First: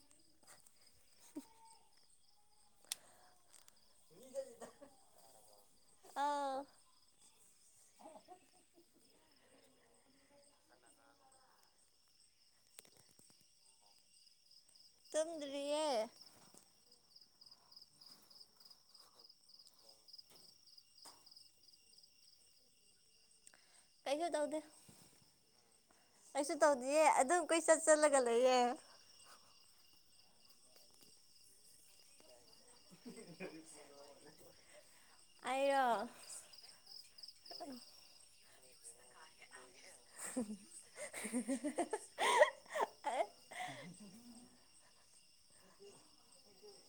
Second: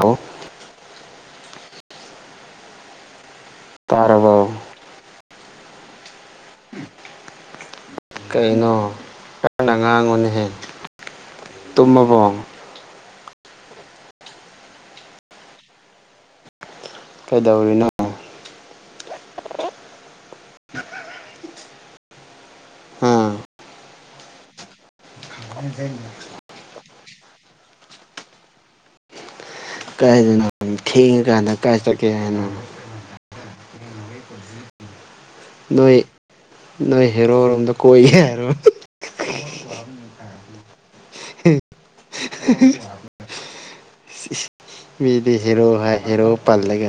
ꯍꯣ ꯇꯔꯕꯥꯥꯎ ꯑꯥꯎ ꯀꯩꯅꯣ ꯑꯅ ꯉꯥꯡꯉꯨꯅꯍꯦꯟ ꯇꯨꯝꯃꯕꯣ ꯇꯨꯝꯗꯔꯤꯌꯦ ꯀꯩꯗꯧꯔꯤꯅꯣ ꯑꯥ ꯀꯩꯁꯨꯣ ꯇꯑꯣꯗꯦ [unintelligible] ꯑꯦ ꯑꯗꯨꯝ ꯀꯣꯏꯆꯠ ꯆꯠꯂꯒ ꯂꯩꯌꯦ ꯀꯥꯏꯗꯅ ꯊꯦꯡꯉꯀꯥꯟꯗ ꯀꯥꯏ ꯆꯠꯀꯦ ꯍꯥꯏꯅ [unintelligible] ꯅꯣꯏ ꯅꯣꯏ ꯍꯦꯔꯣ ꯔꯣꯝꯗ ꯀꯣꯏꯒꯦ ꯍꯥꯏꯔꯣ [unintelligible] [unintelligible] [unintelligible] ꯃꯤꯗꯤ ꯍꯦꯔꯣ ꯍꯥꯏ ꯍꯦꯔꯣ ꯄꯜꯂꯒ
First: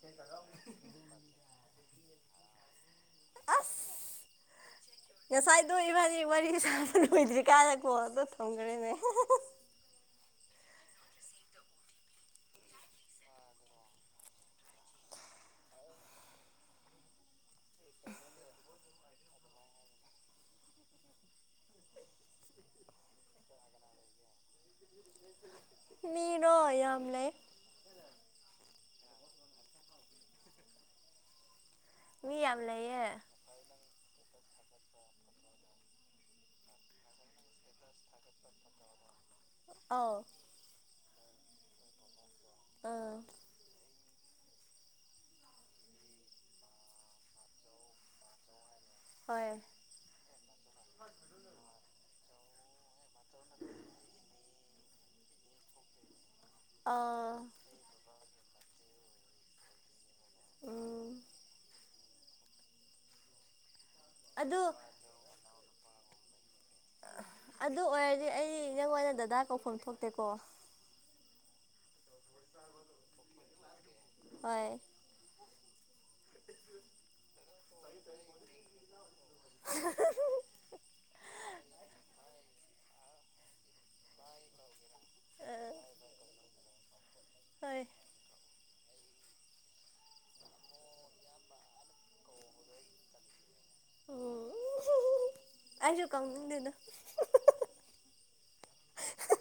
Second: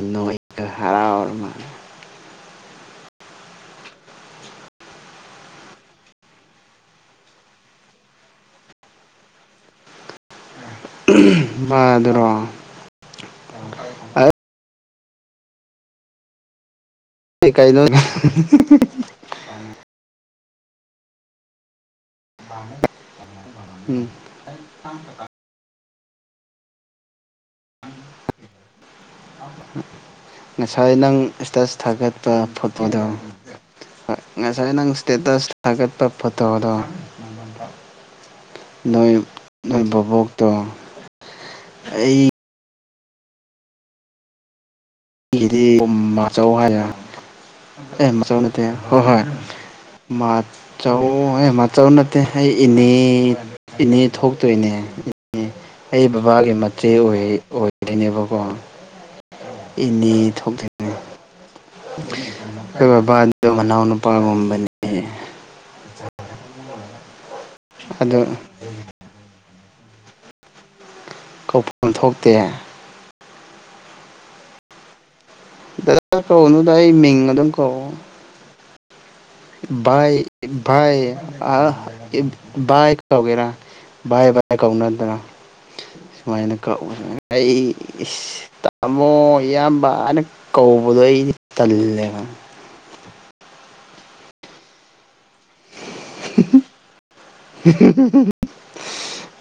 ꯍꯔꯥꯎꯔ ꯃꯥꯅ ꯑꯁ ꯉꯁꯥꯏꯗꯣꯏꯕꯅꯤ ꯃ ꯁꯥꯕ ꯀꯨꯏꯗ꯭ꯔꯤ ꯀꯥꯏꯗ ꯀꯣꯗ ꯊꯣꯡꯈ꯭ꯔꯦꯅꯦ ꯥꯗꯨꯔꯣ ꯀꯩꯗ [unintelligible] ꯃꯤꯅꯣ ꯑꯌꯥꯝ ꯑꯃ ꯂꯩ ꯉꯁꯥꯏ ꯅꯪ ꯏꯁꯇꯁ ꯊꯥꯒꯠꯄ ꯃꯤ ꯌꯥꯝ ꯂꯩꯌꯦ ꯐꯣꯠꯄꯗꯣ ꯍꯣꯏ ꯉꯁꯥꯏ ꯅꯪ ꯏꯁꯇꯦꯇꯁ ꯊꯥꯒꯠꯄ ꯐꯣꯇꯣꯗꯣ ꯅꯣꯏ ꯅꯣꯏ ꯑꯧ ꯕꯣꯛꯇꯣ ꯑꯩ ꯑꯥ ꯑꯩꯒꯤꯗꯤ ꯃꯆꯧ ꯍꯥꯏꯔꯦ ꯑꯦ ꯃꯆꯧ ꯅꯠꯇꯦ ꯍꯣꯏ ꯍꯣꯏ ꯃ ꯆ ꯍ ꯃ ꯆ ꯅ ꯑꯩ ꯏꯅꯦ ꯏꯅꯦ ꯊꯣꯛꯇꯣꯏꯅꯦ ꯑꯩ ꯕꯥꯒꯤ ꯃꯦ ꯑꯥ ꯑꯣꯏꯔꯤꯣꯏꯅꯦꯕꯀꯣ ꯏꯅꯦ ꯎꯝ ꯑꯩ ꯕꯥ ꯑꯗꯨ ꯃꯅꯥꯎ ꯑꯗꯨ ꯑꯄꯥꯒꯨꯝꯕꯅꯤꯍ ꯑꯗꯨ ꯑꯣꯏꯔꯗꯤ ꯑꯩ ꯅꯪꯗ ꯗꯗꯥ ꯀꯧꯐꯝ ꯊꯣꯛꯇꯦꯀꯣ ꯀꯧꯐꯝ ꯊꯣꯛꯇꯦ ꯍ ꯗꯗ ꯀꯅ ꯇ ꯃꯤꯉ ꯑꯗꯨꯝ ꯀꯣ ꯏ ꯏ ꯑ ꯏ ꯧꯒꯦꯔ ꯕꯥꯏ ꯏ ꯀꯧꯅꯗꯔ ꯑ ꯁꯨꯃꯥꯏꯅ ꯀꯧ ꯑꯩ ꯍꯣꯏ ꯏꯁ ꯇꯥꯃꯣ ꯏꯌꯥꯝꯕ ꯍꯥꯏꯅ ꯀꯧ ꯎꯗꯣꯏ ꯇꯜ ꯉ ꯑꯣ ꯑꯁꯨ ꯀꯥꯎꯅꯗꯅ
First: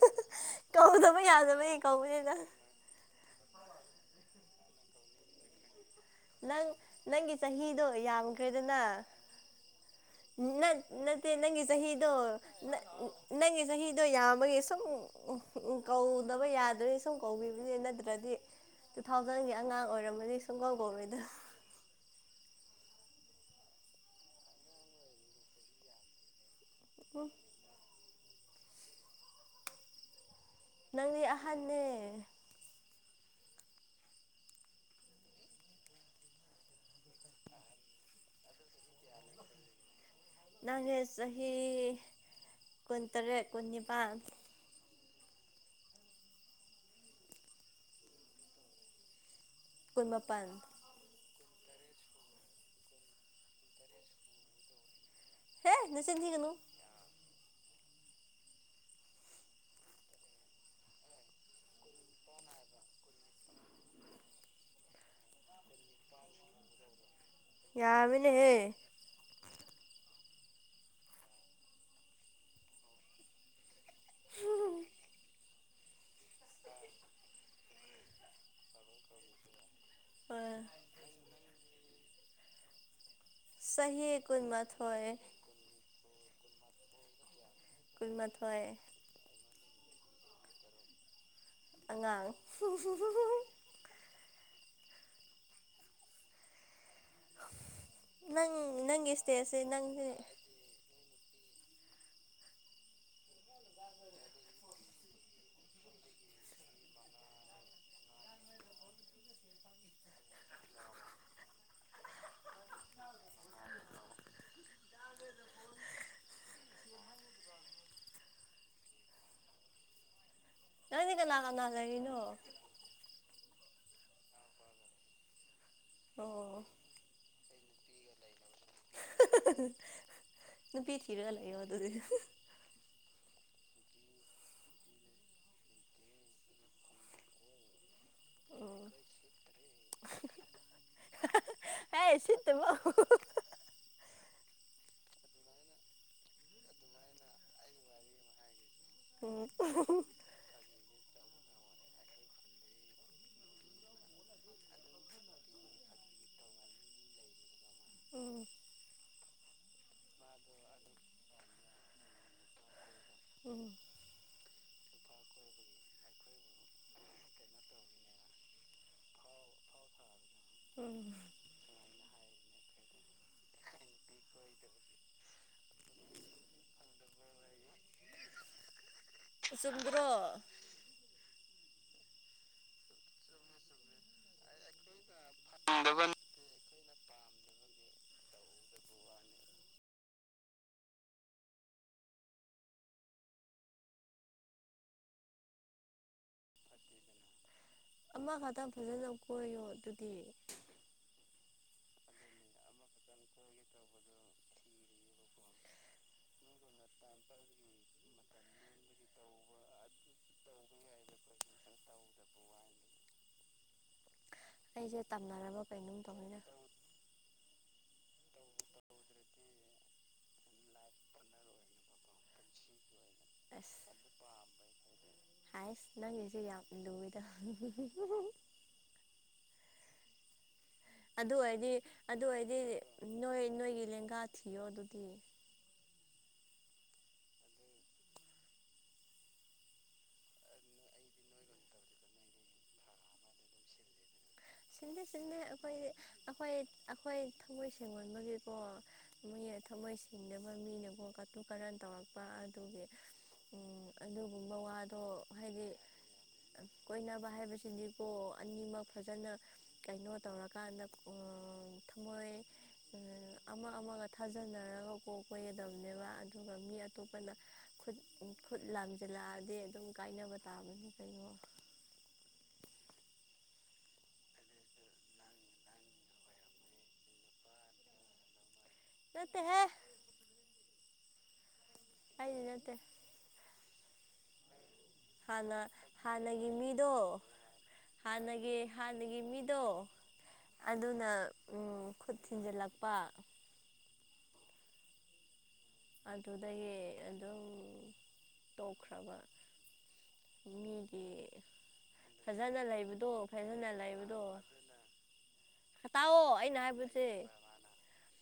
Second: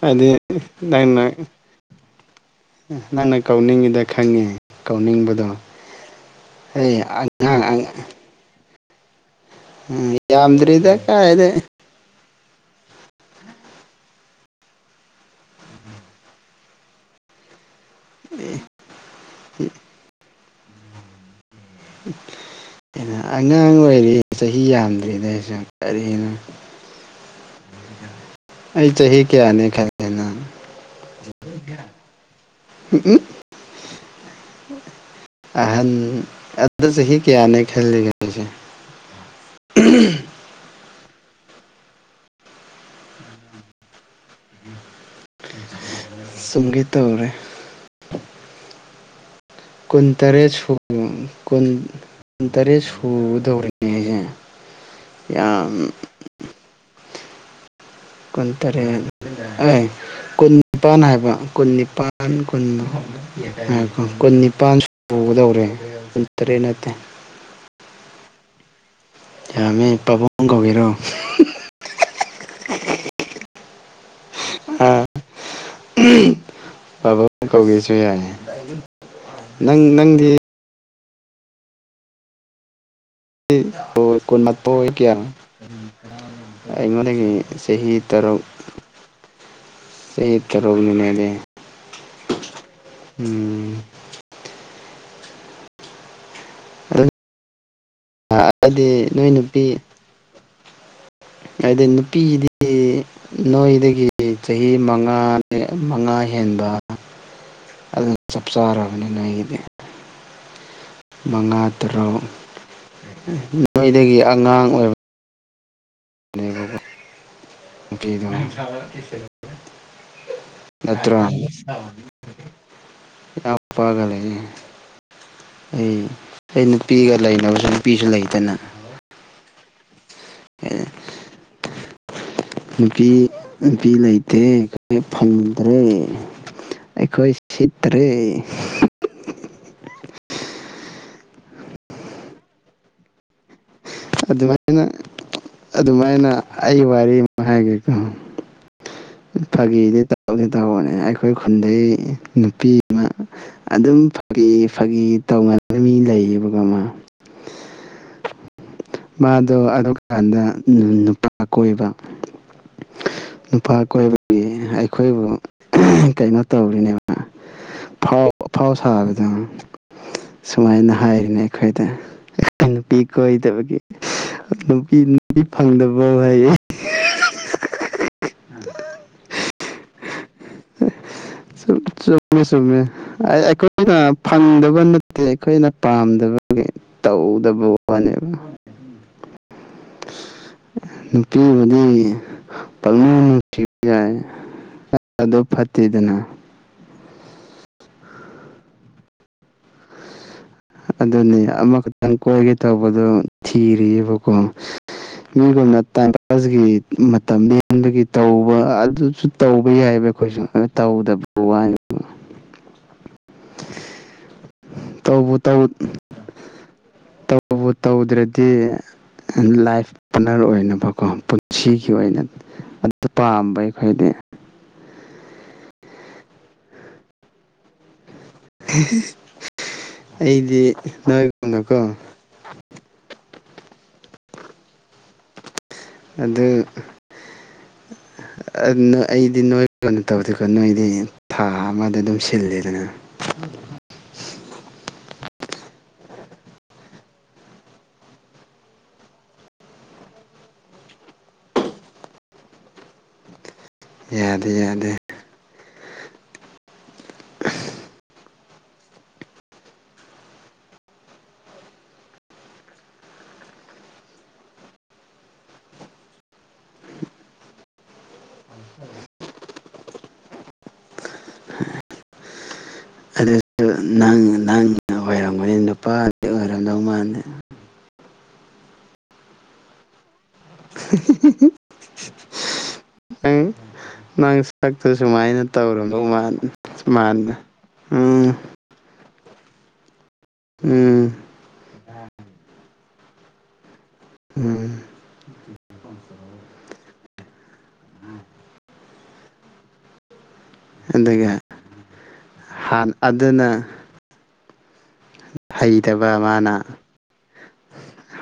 ꯍꯥꯏꯗꯤ ꯏ ꯌꯥꯗꯕꯩ ꯀꯧꯕꯅꯤꯗ ꯅꯪꯅ ꯀꯧꯅꯤꯡꯉꯤꯗ ꯈꯪꯉꯦ ꯀꯧꯅꯤꯡꯕꯗꯣ ꯅꯪ ꯑꯩ ꯅꯪꯒꯤ ꯑꯉꯥꯡ ꯆꯍꯤꯗꯣ ꯌꯥꯝꯈ꯭ꯔꯦꯗꯅ ꯌꯥꯝꯗ꯭ꯔꯤꯗ ꯅꯠꯇꯦ ꯀꯥꯏꯗꯩ ꯅꯪꯒꯤ ꯆꯍꯤꯗꯣ ꯅꯪꯒꯤ ꯆꯍꯤꯗꯣ ꯌꯥꯝꯕꯒꯤ ꯁꯨꯝ ꯀꯧꯗꯕ ꯌꯥꯗ꯭ꯔꯦ ꯁꯨꯝ ꯀꯧ ꯑꯝ ꯁꯒꯣꯝ ꯎ ꯑꯩꯅ ꯑꯉꯥꯡ ꯑꯣꯏꯔꯤ ꯆꯍꯤ ꯌꯥꯝꯗ꯭ꯔꯤꯅꯩꯁꯨ ꯀꯔꯤꯅ ꯎ ꯎ ꯑꯩ ꯆꯍꯤ ꯆꯍꯤ ꯀꯌꯥꯌꯥꯅꯤ ꯈꯅ ꯅꯪꯒꯤ ꯑꯍꯥꯟꯕꯅꯦ ꯎ ꯑꯍꯟ ꯑꯗꯨꯗ ꯆꯍꯤꯍꯤ ꯀꯌꯥꯅꯦ ꯈꯜꯂꯤꯒꯁꯦ ꯎꯝ ꯅꯪꯒꯤ ꯆꯍꯤ ꯀꯨꯟꯇꯔꯦꯠ ꯀꯨꯟꯅꯤꯄꯥꯜ ꯁꯒꯇꯥ ꯑꯣꯏꯔ ꯀꯨꯟ ꯇꯔꯦ ꯀꯨꯟꯃꯥꯄꯜ ꯀꯨꯟ ꯀꯨꯟ ꯇꯔꯦꯠ ꯁꯨꯗꯧꯔꯤꯅꯦ ꯑꯩꯁꯦ ꯍꯦ ꯌꯥꯝ ꯅꯆꯤꯟꯗꯤꯒꯅꯨ ꯀꯟꯇꯥꯔꯦ ꯀꯨꯟ ꯅꯤꯄꯥꯟ ꯍꯥꯏꯕ ꯀꯨꯟ ꯅꯤꯄꯥꯟ ꯀꯨꯟ ꯀꯨꯟ ꯅꯤꯄꯥꯥꯟ ꯇꯧꯒꯗꯧꯔꯦ ꯀꯨꯟ ꯇꯔꯦꯠ ꯅꯠꯇꯦ ꯌꯥꯃꯤꯅꯦꯍꯦ ꯄꯕꯨꯡ ꯀꯒꯦꯔꯣ ꯑꯝ ꯄꯕ ꯀꯧꯒꯦꯁꯨ ꯌꯥꯏ ꯅꯪ ꯅꯪꯗꯤ ꯆꯍꯤ ꯍꯣꯏ ꯀꯨꯟ ꯃꯠꯄ ꯑꯣꯏ ꯀꯨꯟꯃꯥꯊꯣꯏ ꯀꯌꯥ ꯑꯩꯉꯣꯟꯗꯒꯤ ꯁ ꯇꯔꯒ ꯀꯨꯟꯃꯥꯊꯣꯏ ꯁ ꯇꯔꯣ ꯂꯩꯅꯦ ꯂꯩ ꯑꯉꯥꯡ ꯁ ꯁ ꯁ ꯎꯝ ꯑꯗꯨ ꯅꯪ ꯍꯥꯏꯗꯤ ꯅꯪꯒꯤ ꯅꯣꯏ ꯏꯁꯇꯦꯖꯁꯦ ꯅꯨꯄꯤ ꯅꯪꯁ ꯍꯥꯏꯗꯤ ꯅꯨꯄꯤꯁꯤꯗꯤ ꯅꯣꯏꯗꯒꯤ ꯆꯍꯤ ꯃꯉꯥ ꯃꯉꯥ ꯍꯦꯟꯕ ꯑꯗꯨꯞꯥꯔꯅꯤꯗꯤ ꯃꯉꯥ ꯇꯔꯨꯛ ꯅꯣꯏꯗꯒꯤ ꯑꯉꯥꯡ ꯑꯣꯏꯕ ꯗ ꯅꯪꯗꯤ ꯅꯠꯇ꯭ꯔ ꯀꯅꯥ ꯀꯅꯥ ꯂꯩꯔꯤꯅꯣ ꯅꯨꯄꯥꯒ ꯂꯩꯔꯤ ꯑꯩ ꯑꯣ ꯑꯩ ꯅꯨꯄꯤꯒ ꯂꯩꯅꯕꯁꯤꯡ ꯅꯨꯄꯤꯁꯨ ꯂꯩꯇꯅ ꯅ ꯄꯊꯔ ꯂꯩꯣ ꯑꯗꯨꯗꯤ ꯅꯨꯄꯤ ꯅꯨꯄꯤ ꯂꯩꯇꯦ ꯐꯪꯗ꯭ꯔꯦ ꯑꯩꯈꯣꯏ ꯁꯤꯠꯇꯔꯦ ꯍꯥꯏ ꯁꯤꯠꯇ ꯕꯨꯨ ꯑꯗꯨꯃꯥꯏꯅ ꯑꯗꯨꯃꯥꯏꯅ ꯑꯩ ꯋꯥꯔꯤ ꯑꯃ ꯍꯥꯏꯒꯦꯀꯣ ꯎꯝ ꯐꯥꯒꯤꯗꯤ ꯇꯗꯤ ꯇꯧꯅꯦ ꯑꯩꯈꯣꯏ ꯈꯨꯟꯗꯒꯤ ꯅꯨꯄꯤ ꯑꯃ ꯑꯗꯨꯝ ꯐꯥꯒꯤ ꯐꯥꯒꯤ ꯇꯧꯅꯅꯕ ꯃꯤ ꯂꯩꯌꯦꯕꯒ ꯃꯥ ꯎꯝ ꯃꯥꯗꯣ ꯑꯗꯨꯀꯥꯟꯗ ꯅꯨꯄꯥ ꯀꯣꯏꯕ ꯎꯝ ꯅꯨꯄꯥ ꯀꯣꯏꯕꯒꯤ ꯑꯩꯈꯣꯏꯕꯨ ꯀꯩꯅꯣ ꯇꯧꯔꯤꯅꯦꯕ ꯐꯥꯎ ꯐꯥꯎ ꯁꯥꯕꯗ ꯁꯨꯃꯥꯏꯅ ꯎꯝ ꯍꯥꯏꯔꯤꯅꯦ ꯑꯩꯈꯣꯏꯗ ꯅꯨꯄꯤ ꯀꯣꯏꯗꯕꯒꯤ ꯅꯨꯄꯤ ꯅꯨꯄꯤ ꯐꯪꯗꯕ ꯑꯣꯏꯍꯩ ꯆꯨꯝꯗ꯭ꯔꯣ ꯆꯨꯝꯃꯦ ꯆꯨꯝꯃꯦ ꯑꯩꯈꯣꯏꯅ ꯐꯪꯗꯕ ꯅ ꯤ ꯑꯩꯈꯣꯏꯅ ꯄꯥꯝꯗꯕꯒꯤ ꯇꯧꯗꯕ ꯋꯥꯅꯦꯕ [unintelligible] ꯅꯨꯄꯤꯕꯨꯗꯤ ꯄꯥꯂꯨꯡ ꯅꯨꯡ ꯊꯤ ꯌꯥꯏ ꯑꯗꯨ ꯐꯠꯇꯤꯗꯅ ꯑꯃ ꯈꯛꯇꯪ ꯐꯖꯅ ꯀꯣꯏꯌꯣ ꯑꯗꯨꯗꯤ ꯑꯗꯨꯅꯤ ꯑꯃꯈꯛꯇꯪ ꯀꯣꯏꯒꯦ ꯇꯧꯕꯗꯣ ꯊꯤꯔꯤꯑꯕꯀꯣ ꯃꯤꯒꯨꯝꯅ ꯇꯥꯏꯝ ꯄꯥꯁꯒꯤ ꯃꯇꯝ ꯌꯦꯒꯤ ꯇꯧꯕ ꯑꯗꯨꯁꯨ ꯇꯧꯕ ꯌꯥꯏꯑꯕ ꯑꯩꯈꯣꯏꯁꯨ ꯇꯧꯗꯕ ꯋꯥ ꯑꯩꯁꯦ ꯇꯝꯅ ꯇ ꯇꯧꯗ꯭ꯔꯗꯤ ꯂꯥꯏꯐ ꯄꯥꯔꯠꯅꯔ ꯑꯣꯏꯅꯕꯀꯣ ꯄꯨꯟꯁꯤꯒꯤ ꯑꯣꯏꯅ ꯄꯥꯝꯕ ꯑꯁ ꯑꯩꯈꯣꯏꯗꯤ ꯍꯥꯏꯁ ꯅꯪꯒꯤꯁꯦ ꯌꯥꯝ ꯂꯨꯏꯗ ꯑꯩꯗꯤ ꯑꯗꯨ ꯑꯣꯏꯗꯤ ꯅꯣꯏꯒꯨꯝꯅꯀꯣ ꯑꯗꯨ ꯑꯣꯏꯔꯗꯤ ꯅꯣꯏ ꯅꯣꯏꯒꯤ ꯂꯦꯡꯒꯥ ꯊꯤꯌꯣ ꯑꯗꯨꯗꯤ ꯑꯗꯨ [unintelligible] ꯑꯩꯗꯤ ꯅꯣꯏ ꯀꯩꯅꯣ ꯇꯧꯗꯦꯀꯣ ꯅꯣꯏꯗꯤ ꯊꯥ ꯑꯃꯗ ꯑꯗꯨꯝ ꯁꯤꯜꯂꯦꯗꯅ [unintelligible] ꯁꯤꯟꯗꯦ ꯁꯤꯟꯗꯦ ꯑꯩꯈꯣꯏꯗꯤ ꯑꯩꯈꯣꯏ ꯑꯩꯈꯣꯏ ꯊꯃꯣꯏ ꯁꯦꯡꯃꯟꯕꯒꯤꯀꯣ ꯃꯣꯏ ꯊꯃꯣꯏ ꯁꯦꯡꯗꯕ ꯃꯤꯅꯀꯣ ꯀꯥꯇꯨ ꯀꯔꯟ ꯇꯧꯔꯛꯄ ꯑꯗꯨꯒꯤ ꯎꯝ ꯌꯥꯗꯦ ꯑꯗꯨꯒꯨꯝꯕ ꯌꯥꯗꯦ ꯋꯥꯗꯣ ꯍꯥꯏꯗꯤ ꯀꯣꯏꯅꯕ ꯍꯥꯏꯕꯁꯤꯗꯤꯀꯣ ꯑꯅꯤꯃꯛ ꯐꯖꯅ ꯀꯩꯅꯣ ꯇꯧꯔꯀꯥꯟꯗ ꯑꯝ ꯊꯝꯃꯣꯏ ꯑꯝ ꯑꯃ ꯑꯃꯒ ꯊꯥꯖꯕ ꯅꯔꯒ ꯀꯣ ꯀꯣꯏꯒꯗꯕꯅꯦꯕ ꯑꯗꯨꯒ ꯃꯤ ꯑꯇꯣꯞꯄꯅ ꯈꯨꯠ ꯈꯨꯠ ꯂꯥꯝꯖꯜꯂꯛꯑ [unintelligible] ꯅꯪ ꯅꯪ ꯑꯣꯏꯔꯝꯒꯅꯤ ꯅꯨꯄꯥ ꯅꯠ ꯇꯦ ꯍꯦ ꯑꯩꯗꯤ ꯅꯠꯇꯦ ꯅꯪ ꯅꯪ ꯁꯛꯇꯨ ꯁꯨꯃꯥꯏꯅ ꯍꯥꯟꯅ ꯇꯧꯔꯝꯗꯧ ꯍꯥꯟꯅꯒꯤ [inaudible] ꯃꯤꯗꯣ ꯃꯥꯅ ꯍꯥꯟꯅꯒꯤ ꯍꯥꯟ ꯅꯒꯤ ꯃꯤꯗꯣ ꯎꯝ ꯑꯗꯨꯅ ꯈꯨꯠ ꯊꯤꯟꯖꯤꯜꯂꯛꯄ ꯎꯝ ꯑꯗꯨꯗꯒꯤ ꯑꯗꯨꯝ ꯇꯣꯛꯈ꯭ꯔꯕ ꯃꯤꯒꯤ ꯑꯗꯨꯒ ꯐꯖꯅ ꯍꯥꯟ ꯂꯩꯕꯗꯣ ꯑꯗꯨꯅ ꯐꯖꯅ ꯂꯩꯕꯗꯣ ꯍꯩꯇꯕ ꯈꯇꯥꯎꯑꯣ ꯃꯥꯅ ꯑꯩꯅ ꯍꯥꯏꯕꯁꯦ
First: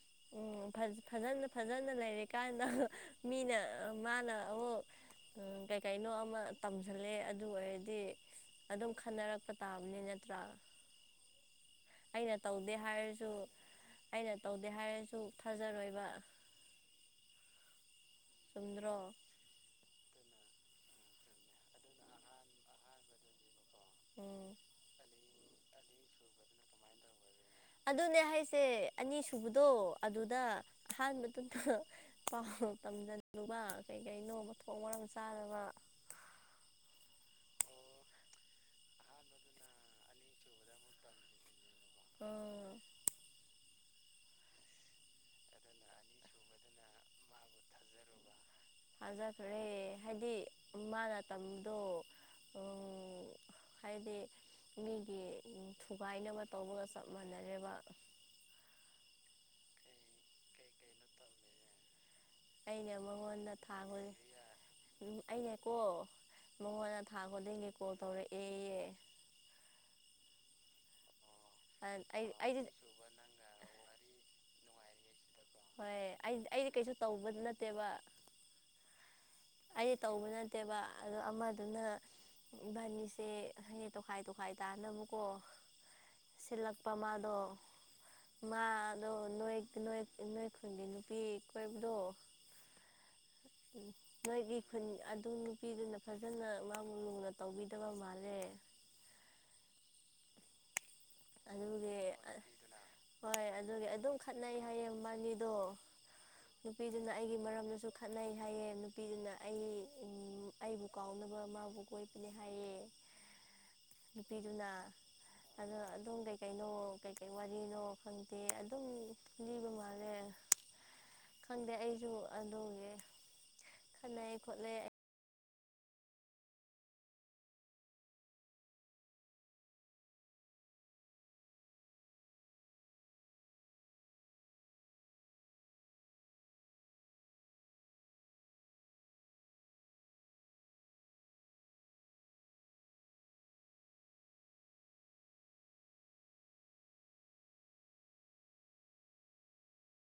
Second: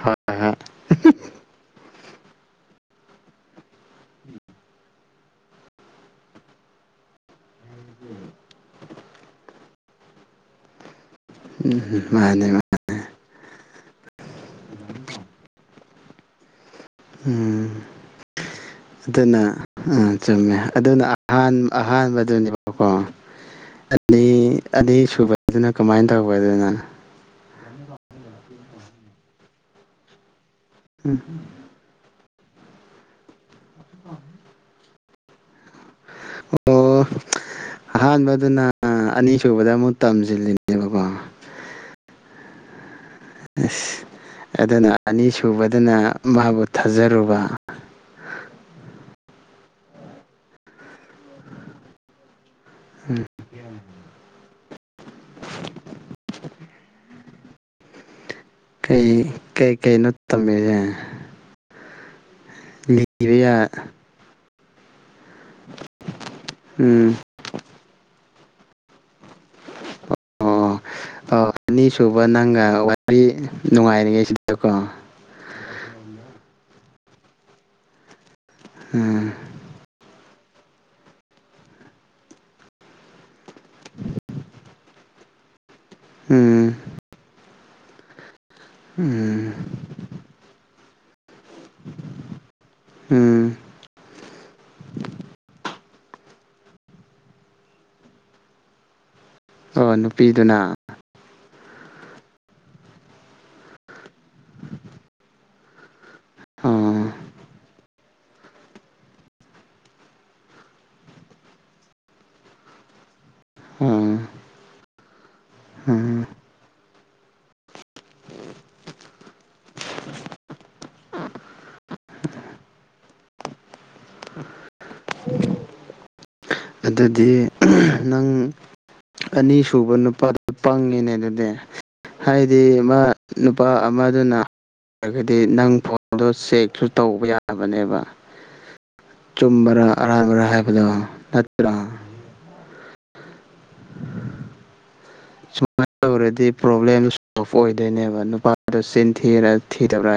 ꯍꯣꯏ ꯍꯣꯏ ꯎꯝ ꯐꯖ ꯐꯖꯅ ꯐꯖꯅ [inaudible] ꯅ ꯃꯤꯅ ꯃꯥꯅ ꯑꯃꯨꯛ ꯀꯩꯀꯩꯅꯣ ꯑꯃ ꯇꯝꯁꯤꯜꯂꯦ ꯑꯗꯨ ꯑꯣꯏꯔꯗꯤ ꯑꯗꯨꯝ ꯈꯟꯅꯔꯛꯄ ꯇꯥꯕꯅꯤ ꯅꯠꯇ꯭ꯔꯥ ꯎꯝ ꯑꯩꯅ ꯃꯥꯅꯦ ꯇꯧꯗꯦ ꯍꯥꯏꯔꯁꯨ ꯑꯩꯅ ꯇꯧꯗꯦ ꯍꯥꯏꯔꯁꯨ ꯊꯥꯖꯔꯣꯏꯕ ꯎꯝ ꯆꯨꯝꯗ꯭ꯔꯣ ꯑꯗꯨꯅ ꯎꯝ ꯆꯨꯝꯃꯦ ꯑꯗꯨꯅ ꯑꯍꯥꯟ ꯑꯍꯥꯟꯕꯗꯨꯅꯦꯕꯀꯣ ꯑꯅꯤ ꯎꯝ ꯑꯅꯤꯁꯨꯕꯗꯨꯅ ꯀꯃꯥꯏꯅ ꯇꯧꯕ ꯑꯗꯨꯅ ꯑꯗꯨꯅꯦ ꯍꯥꯏꯁꯦ ꯑꯅꯤ ꯁꯨꯕꯗꯣ ꯑꯗꯨꯗ ꯑꯍꯥꯟꯕꯗꯨꯗ ꯄꯥꯎ ꯇꯝꯖꯜꯂꯨꯕ ꯀꯩ ꯀꯔꯩꯅꯣ ꯃꯊꯣꯡ ꯃꯔꯝ ꯁꯨ ꯑꯣ ꯑꯍꯥꯟꯕꯗꯨꯅ ꯑꯅꯤꯁꯨꯨꯕꯗ ꯑꯃꯨꯛ ꯇꯝꯁꯤꯜꯂꯤꯅꯦꯕꯀꯣ ꯎꯝ ꯑꯁ ꯑꯗꯨꯅ ꯑꯅꯤ ꯁꯨꯕꯗꯨꯅ ꯃꯥꯕꯨ ꯊꯥꯖꯔꯨꯕ ꯊꯖꯈ꯭ꯔꯦ ꯍꯥꯏꯗꯤ ꯃꯥꯅ [inaudible] ꯗꯣ ꯑꯝ ꯍꯥꯏꯗꯤ ꯃꯤꯒꯤ ꯊꯨꯒꯥꯏꯅꯕ ꯇꯧꯕꯒ ꯆꯞ ꯃꯥꯟꯅꯔꯦꯕ ꯀꯩ ꯀꯩ ꯀꯩ ꯅꯣ ꯇꯝꯃꯤꯁꯦ ꯑꯩꯅ ꯂꯤꯕ ꯃꯉꯣꯟꯗ ꯌꯥ ꯊꯥ [inaudible] ꯎꯝ ꯑꯩꯅꯦꯀꯣ ꯃꯉꯣꯟꯗ ꯎꯝ ꯊꯥ ꯈꯨꯗꯤꯡꯒꯤ ꯀꯣꯜ ꯇꯧꯔꯛꯏ ꯑꯣ ꯑꯣ ꯑꯅꯤꯁꯨꯕ ꯑꯩ ꯑꯩꯗꯤ ꯅꯪꯒ ꯋꯥꯔꯤ ꯅꯨꯡꯉꯥꯏꯔꯤꯉꯩ ꯁꯤꯗ [inaudible] ꯀꯣ ꯍꯣꯏ ꯑꯩ ꯑꯩꯗꯤ ꯀꯩꯁꯨ ꯇꯧꯕ ꯅꯠꯇꯦꯕ ꯎꯝ ꯑꯩ ꯇꯧꯕ ꯅꯠꯇꯦꯕ ꯑꯗꯣ ꯑꯃꯗꯨꯅ ꯕꯥꯅꯤꯁꯦ ꯍꯌꯦꯡ ꯇꯣꯈꯥꯏ ꯇꯣꯈꯥꯏ ꯇꯥꯅꯕꯀꯣ ꯎꯝ ꯁꯤꯜꯂꯥꯛꯄ ꯃꯥꯗꯣ꯫ ꯎꯝ꯫ ꯑꯗꯨ ꯅꯨꯄꯤ ꯀꯣꯏꯕꯗꯣ꯫ ꯎꯝ ꯅꯣꯏꯒꯤ ꯈꯨꯟ ꯑꯗꯨ ꯅꯨꯄꯤꯗꯨꯅ ꯐꯖꯅ ꯃꯥꯕꯨ ꯂꯨꯅ ꯇꯧꯕꯤꯗꯕ ꯃꯥꯜꯂꯦ꯫ [inaudible] ꯑꯣ ꯅꯨꯄꯤꯗꯨꯅ ꯑꯗꯨꯒꯤ ꯍꯣꯏ ꯑꯗꯨꯒꯤ ꯑꯗꯨꯝ ꯈꯠꯅꯩ ꯍꯥꯏꯌꯦ ꯃꯥꯕꯅꯤꯗꯣ꯫ ꯑꯣ ꯅꯨꯄꯤꯗꯨꯅ ꯑꯩꯒꯤ ꯃꯔꯝꯗ ꯨ ꯈꯠꯅꯩ ꯍꯥꯏꯌꯦ ꯅꯨꯄꯤꯗꯨꯅ ꯑꯩ ꯑꯩꯕꯨ ꯀꯥꯎꯅꯕ ꯃꯥꯕꯨ ꯀꯣꯏꯕꯅꯦ ꯍꯥꯏꯌꯦ꯫ ꯎꯝ ꯅꯨꯄꯤꯗꯨꯅ ꯑꯗꯣ ꯑꯗꯨꯝ ꯎꯝ ꯀꯩ ꯀꯩꯅꯣ ꯀꯩꯀꯩ ꯋꯥꯔꯤꯅꯣ ꯈꯪꯗꯦ ꯑꯗꯨꯝ ꯂꯤꯕ ꯃꯥꯜꯂꯦ ꯈꯪꯗꯦ ꯑꯩꯁꯨ ꯑꯗꯨꯒꯤ ꯈꯠꯅꯩ ꯈꯣꯠꯂꯦ ꯑꯗꯨꯗꯤ ꯅꯪ ꯑꯅꯤ ꯁꯨꯕ ꯅꯨꯄꯥꯗꯨ ꯄꯪꯉꯤꯅꯦ ꯑꯗꯨꯗꯤ ꯍꯥꯏꯗꯤ ꯃꯥ ꯅꯨꯄꯥ ꯑꯃꯗꯨꯅ ꯑꯣꯏꯔꯒꯗꯤ ꯅꯪ ꯐꯣꯟꯗꯣ ꯆꯦꯛꯁꯨ ꯇꯧꯕ ꯌꯥꯕꯅꯦꯕ ꯆꯨꯝꯕꯔꯥ ꯑꯔꯥꯟꯕꯔꯥ ꯍꯥꯏꯕꯗꯣ ꯅꯠꯇ꯭ꯔꯣ꯫ [inaudible] [unintelligible] ꯇꯧꯔꯗꯤ ꯄ꯭ꯔꯣꯕ꯭ꯂꯦꯝ ꯁꯣꯞ ꯑꯣꯏꯗꯣꯏꯅꯦꯕ ꯅꯨꯄꯥꯗꯣꯆꯤꯟ ꯊꯤꯔꯥ ꯊꯤꯗꯕ꯭ꯔꯥ